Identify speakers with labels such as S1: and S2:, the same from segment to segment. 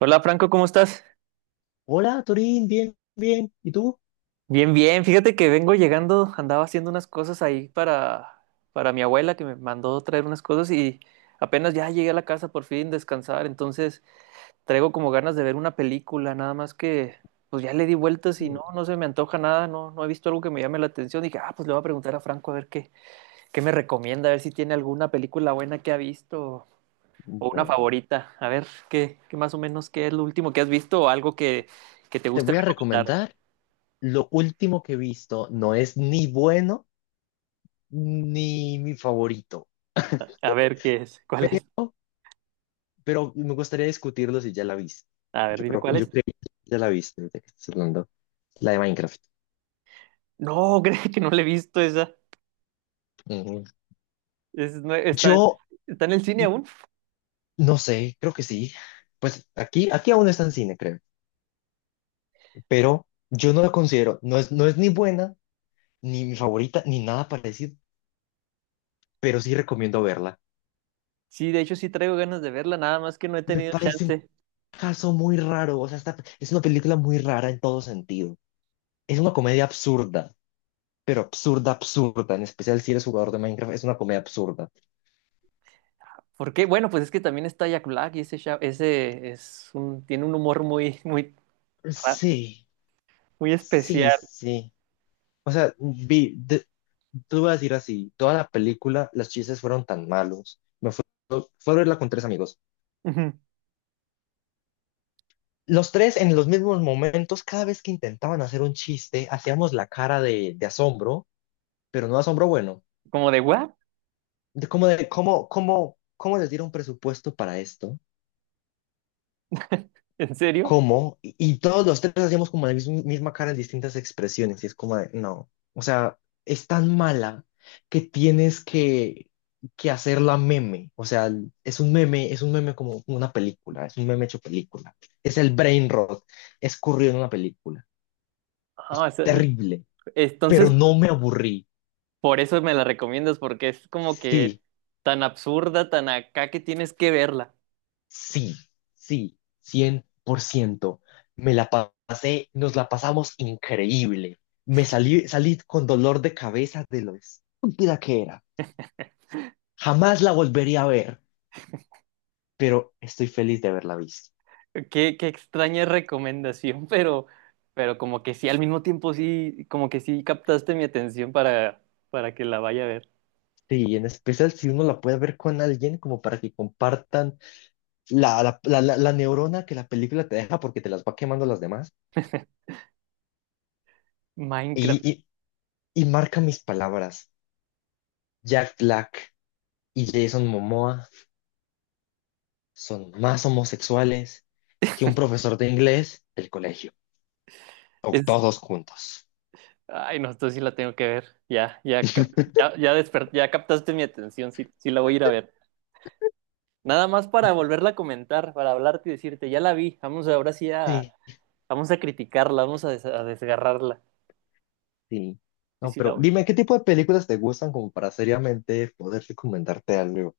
S1: Hola Franco, ¿cómo estás?
S2: Hola, Torín, bien, bien. ¿Y tú?
S1: Bien, bien. Fíjate que vengo llegando, andaba haciendo unas cosas ahí para mi abuela que me mandó traer unas cosas, y apenas ya llegué a la casa por fin descansar. Entonces traigo como ganas de ver una película, nada más que pues ya le di vueltas y
S2: Mm.
S1: no, no se me antoja nada, no, no he visto algo que me llame la atención. Dije, ah, pues le voy a preguntar a Franco a ver qué, me recomienda, a ver si tiene alguna película buena que ha visto o una
S2: Bueno.
S1: favorita. A ver, qué, más o menos qué es lo último que has visto o algo que te
S2: Te
S1: guste
S2: voy a
S1: recomendar.
S2: recomendar lo último que he visto. No es ni bueno ni mi favorito,
S1: A ver, ¿qué es? ¿Cuál es?
S2: pero me gustaría discutirlo si ya la viste.
S1: A ver,
S2: Yo
S1: dime
S2: creo,
S1: cuál
S2: yo
S1: es.
S2: creo que ya la viste, ahorita que estás hablando. La de Minecraft.
S1: No, creo que no la he visto esa.
S2: Ujú.
S1: Es nue- está,
S2: Yo
S1: está en el cine aún.
S2: no sé, creo que sí. Pues aquí aún está en cine, creo. Pero yo no la considero, no es ni buena, ni mi favorita, ni nada parecido, pero sí recomiendo verla.
S1: Sí, de hecho sí traigo ganas de verla, nada más que no he
S2: Me
S1: tenido
S2: parece un
S1: chance.
S2: caso muy raro, o sea, es una película muy rara en todo sentido. Es una comedia absurda, pero absurda, absurda, en especial si eres jugador de Minecraft, es una comedia absurda.
S1: ¿Por qué? Bueno, pues es que también está Jack Black, y ese tiene un humor muy, muy, ra-
S2: Sí.
S1: muy
S2: Sí,
S1: especial.
S2: sí. O sea, tú vas a decir así, toda la película, los chistes fueron tan malos. Fue a verla con tres amigos.
S1: Ujú.
S2: Los tres en los mismos momentos, cada vez que intentaban hacer un chiste, hacíamos la cara de asombro, pero no asombro bueno.
S1: Como de, ¿what?
S2: De cómo, de, cómo les dieron presupuesto para esto?
S1: ¿En serio?
S2: ¿Cómo? Y todos los tres hacíamos como la misma cara en distintas expresiones, y es como de, no, o sea, es tan mala que tienes que, que hacerla meme, o sea, es un meme como una película, es un meme hecho película, es el brain rot, es corrido en una película,
S1: Ah, o sea,
S2: terrible, pero
S1: entonces,
S2: no me aburrí,
S1: por eso me la recomiendas, porque es como que
S2: sí.
S1: tan absurda, tan acá, que tienes que verla.
S2: Sí, sí, 100%. Me la pasé, nos la pasamos increíble. Salí con dolor de cabeza de lo estúpida que era. Jamás la volvería a ver, pero estoy feliz de haberla visto.
S1: Qué, extraña recomendación, pero, como que sí, al mismo tiempo sí, como que sí captaste mi atención para, que la vaya a ver.
S2: Sí, y en especial si uno la puede ver con alguien, como para que compartan la neurona que la película te deja porque te las va quemando las demás. Y,
S1: Minecraft.
S2: y, y marca mis palabras. Jack Black y Jason Momoa son más homosexuales que un profesor de inglés del colegio, o
S1: Es,
S2: todos juntos.
S1: Ay, no, esto sí la tengo que ver. Ya, ya, ya captaste mi atención, sí, sí la voy a ir a ver. Nada más para volverla a comentar, para hablarte y decirte, ya la vi,
S2: Sí,
S1: vamos a criticarla, a desgarrarla.
S2: sí.
S1: Sí,
S2: No,
S1: sí la
S2: pero
S1: voy.
S2: dime, ¿qué tipo de películas te gustan como para seriamente poder recomendarte algo?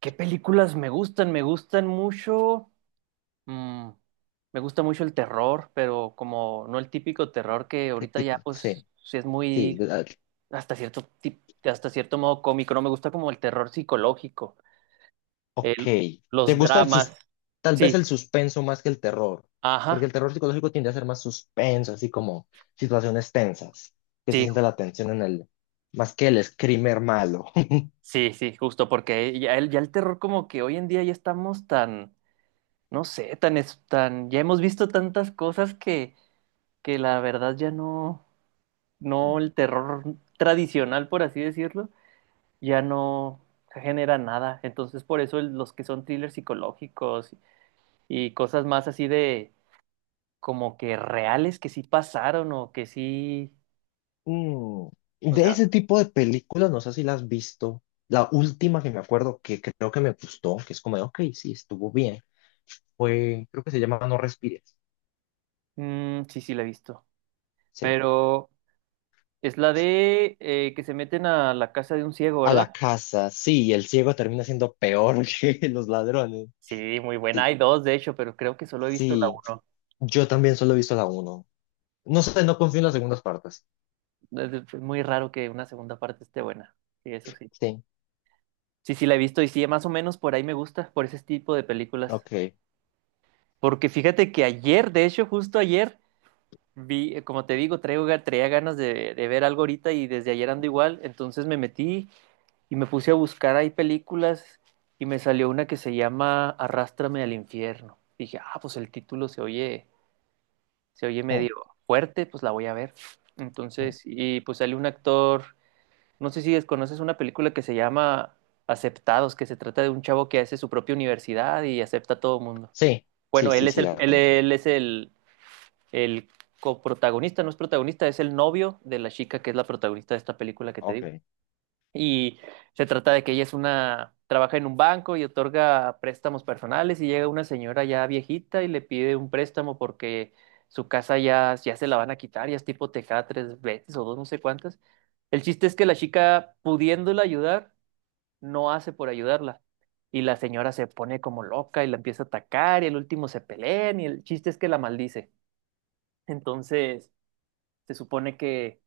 S1: ¿Qué películas me gustan? Me gustan mucho. Mm, Me gusta mucho el terror, pero como no el típico terror, que
S2: ¿Qué
S1: ahorita
S2: tipo?
S1: ya pues
S2: Sí,
S1: sí es
S2: sí.
S1: muy hasta cierto modo cómico. No me gusta como el terror psicológico,
S2: Ok.
S1: el,
S2: ¿Te
S1: los
S2: gusta el
S1: dramas.
S2: sus tal vez
S1: Sí,
S2: el suspenso más que el terror? Porque
S1: ajá.
S2: el terror psicológico tiende a ser más suspenso, así como situaciones tensas, que se
S1: Sí,
S2: sienta la tensión en el, más que el screamer malo.
S1: sí, sí, justo porque ya el terror, como que hoy en día ya estamos tan, no sé, tan ya hemos visto tantas cosas que la verdad, ya no, no, el terror tradicional, por así decirlo, ya no genera nada. Entonces, por eso los que son thrillers psicológicos y cosas más así, de como que reales, que sí pasaron o que sí,
S2: Mm,
S1: o
S2: de
S1: sea,
S2: ese tipo de películas, no sé si las has visto. La última que me acuerdo que creo que me gustó, que es como de, ok, sí, estuvo bien, fue, creo que se llama No respires.
S1: mm, sí, sí la he visto.
S2: Sí.
S1: Pero es la de que se meten a la casa de un ciego,
S2: A
S1: ¿verdad?
S2: la casa, sí, el ciego termina siendo peor que los ladrones.
S1: Sí, muy buena.
S2: Sí,
S1: Hay dos, de hecho, pero creo que solo he visto la
S2: sí,
S1: uno.
S2: yo también solo he visto la uno. No sé, no confío en las segundas partes.
S1: Es muy raro que una segunda parte esté buena. Sí, eso sí.
S2: Sí,
S1: Sí, sí, la he visto, y sí, más o menos por ahí me gusta, por ese tipo de películas.
S2: ok.
S1: Porque fíjate que ayer, de hecho, justo ayer, como te digo, traía ganas de ver algo ahorita, y desde ayer ando igual. Entonces me metí y me puse a buscar ahí películas, y me salió una que se llama Arrástrame al infierno. Dije, ah, pues el título se oye,
S2: Mm,
S1: medio fuerte, pues la voy a ver.
S2: mm.
S1: Entonces, y pues sale un actor, no sé si desconoces una película que se llama Aceptados, que se trata de un chavo que hace su propia universidad y acepta a todo mundo.
S2: Sí, sí,
S1: Bueno, él
S2: sí,
S1: es
S2: sí,
S1: el,
S2: la
S1: él,
S2: conozco.
S1: él es el, el coprotagonista. No es protagonista, es el novio de la chica que es la protagonista de esta película que te
S2: Ok.
S1: digo. Y se trata de que ella es trabaja en un banco y otorga préstamos personales, y llega una señora ya viejita y le pide un préstamo porque su casa ya, se la van a quitar. Ya es tipo tejada tres veces o dos, no sé cuántas. El chiste es que la chica, pudiéndola ayudar, no hace por ayudarla. Y la señora se pone como loca y la empieza a atacar, y el último se pelean, y el chiste es que la maldice. Entonces, se supone que,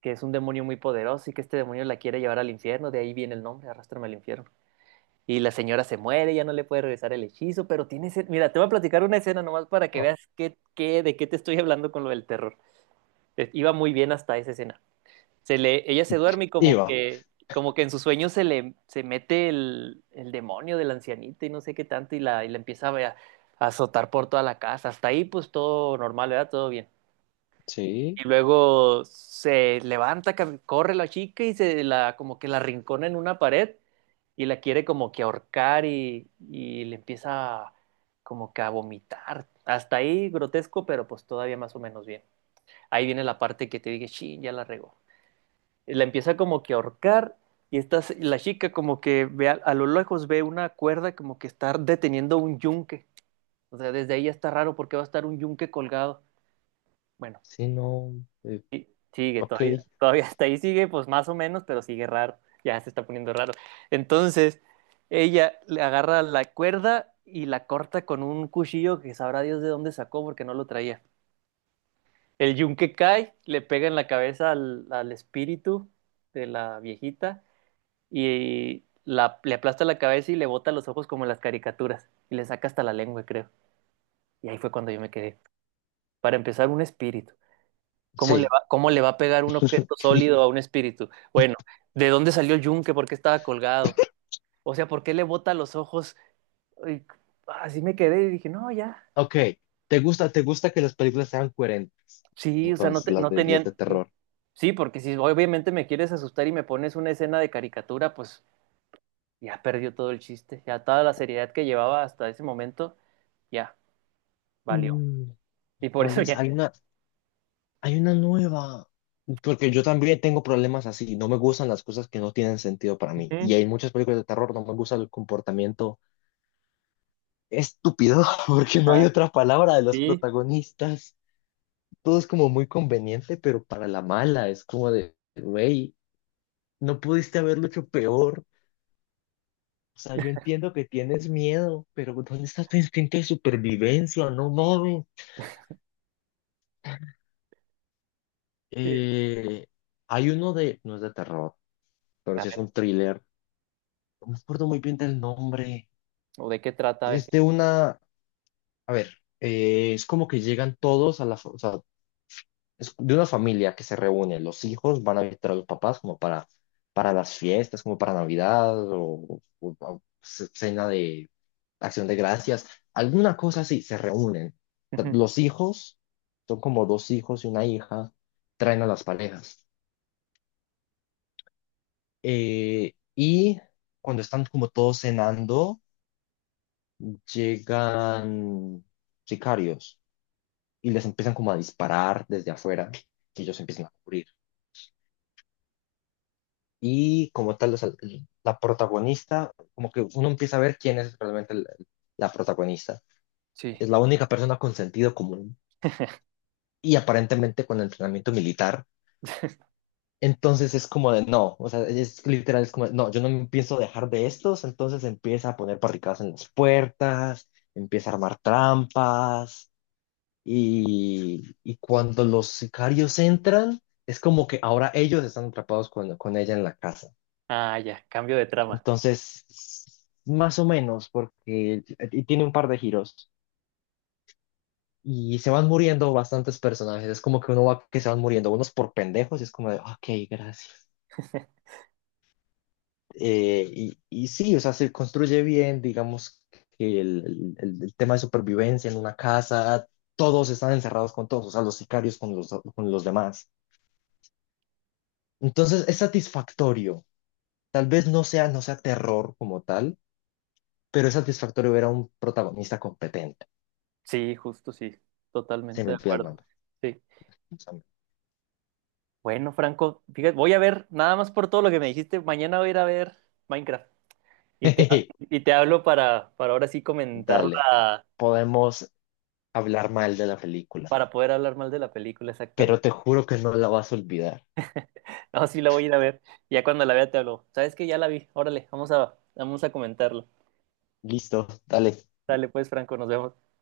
S1: es un demonio muy poderoso, y que este demonio la quiere llevar al infierno. De ahí viene el nombre, arrastrarme al infierno. Y la señora se muere, ya no le puede regresar el hechizo, pero mira, te voy a platicar una escena nomás para que
S2: Ah,
S1: veas qué, de qué te estoy hablando con lo del terror. Iba muy bien hasta esa escena. Ella se duerme y
S2: iba.
S1: como que en sus sueños se mete el demonio de la ancianita y no sé qué tanto, y la empieza a azotar por toda la casa. Hasta ahí pues todo normal, ¿verdad? Todo bien.
S2: Sí,
S1: Y luego se levanta, corre la chica y se la como que la rincona en una pared, y la quiere como que ahorcar, y le empieza como que a vomitar. Hasta ahí grotesco, pero pues todavía más o menos bien. Ahí viene la parte que te dije, sí, ya la regó. Y la empieza como que a ahorcar, y la chica como que ve a lo lejos ve una cuerda como que está deteniendo un yunque. O sea, desde ahí ya está raro, porque va a estar un yunque colgado. Bueno,
S2: sí, no.
S1: sigue,
S2: Ok,
S1: todavía hasta ahí sigue, pues más o menos, pero sigue raro, ya se está poniendo raro. Entonces, ella le agarra la cuerda y la corta con un cuchillo que sabrá Dios de dónde sacó, porque no lo traía. El yunque cae, le pega en la cabeza al espíritu de la viejita, y le aplasta la cabeza y le bota los ojos como en las caricaturas, y le saca hasta la lengua, creo. Y ahí fue cuando yo me quedé. Para empezar, un espíritu. ¿Cómo le
S2: sí.
S1: va, cómo le va a pegar un objeto sólido a un espíritu? Bueno, ¿de dónde salió el yunque? ¿Por qué estaba colgado? O sea, ¿por qué le bota los ojos? Ay, así me quedé y dije, no, ya.
S2: Ok, ¿te gusta que las películas sean coherentes?
S1: Sí, o sea, no,
S2: Entonces,
S1: no
S2: las de
S1: tenían.
S2: terror.
S1: Sí, porque si obviamente me quieres asustar y me pones una escena de caricatura, pues ya perdió todo el chiste. Ya toda la seriedad que llevaba hasta ese momento, ya valió.
S2: Mm,
S1: Y por
S2: ¿cuál
S1: eso,
S2: es?
S1: ya.
S2: Hay una nueva. Porque yo también tengo problemas así. No me gustan las cosas que no tienen sentido para mí. Y
S1: Ujú.
S2: hay muchas películas de terror, no me gusta el comportamiento estúpido, porque no hay
S1: Ajá,
S2: otra palabra de los
S1: sí.
S2: protagonistas. Todo es como muy conveniente, pero para la mala es como de, güey, no pudiste haberlo hecho peor. O sea, yo entiendo que tienes miedo, pero ¿dónde está tu instinto de supervivencia? No mames.
S1: Sí.
S2: Eh, hay uno de, no es de terror, pero
S1: A
S2: sí es
S1: ver,
S2: un thriller. No me acuerdo muy bien del nombre.
S1: ¿o de qué trata? A ver,
S2: Es
S1: sí.
S2: de una, a ver, es como que llegan todos a la, o sea, es de una familia que se reúne, los hijos van a visitar a los papás como para las fiestas, como para Navidad o cena de Acción de Gracias, alguna cosa así, se reúnen.
S1: Ujú.
S2: Los hijos son como dos hijos y una hija, traen a las parejas. Y cuando están como todos cenando, llegan sicarios y les empiezan como a disparar desde afuera y ellos empiezan a cubrir. Y como tal, o sea, la protagonista, como que uno empieza a ver quién es realmente la, la protagonista.
S1: Sí.
S2: Es la única persona con sentido común y aparentemente con entrenamiento militar. Entonces es como de no, o sea, es literal, es como de, no, yo no me pienso dejar de estos, entonces empieza a poner barricadas en las puertas, empieza a armar trampas y cuando los sicarios entran, es como que ahora ellos están atrapados con ella en la casa.
S1: Ah, ya, cambio de trama.
S2: Entonces, más o menos, porque y tiene un par de giros y se van muriendo bastantes personajes. Es como que uno va que se van muriendo, unos por pendejos, y es como de, ok, gracias. Y sí, o sea, se construye bien, digamos, que el tema de supervivencia en una casa, todos están encerrados con todos, o sea, los sicarios con los demás. Entonces, es satisfactorio. Tal vez no sea terror como tal, pero es satisfactorio ver a un protagonista competente.
S1: Sí, justo sí,
S2: Se
S1: totalmente
S2: me
S1: de
S2: olvida el
S1: acuerdo.
S2: nombre.
S1: Sí.
S2: Pásame.
S1: Bueno, Franco, fíjate, voy a ver, nada más por todo lo que me dijiste, mañana voy a ir a ver Minecraft, y te, hablo para, ahora sí
S2: Dale,
S1: comentarla,
S2: podemos hablar mal de la película,
S1: para poder hablar mal de la película,
S2: pero
S1: exactamente.
S2: te juro que no la vas a olvidar.
S1: No, sí la voy a ir a ver, ya cuando la vea te hablo. ¿Sabes que ya la vi? Órale, vamos a comentarlo.
S2: Listo, dale.
S1: Dale pues, Franco, nos vemos.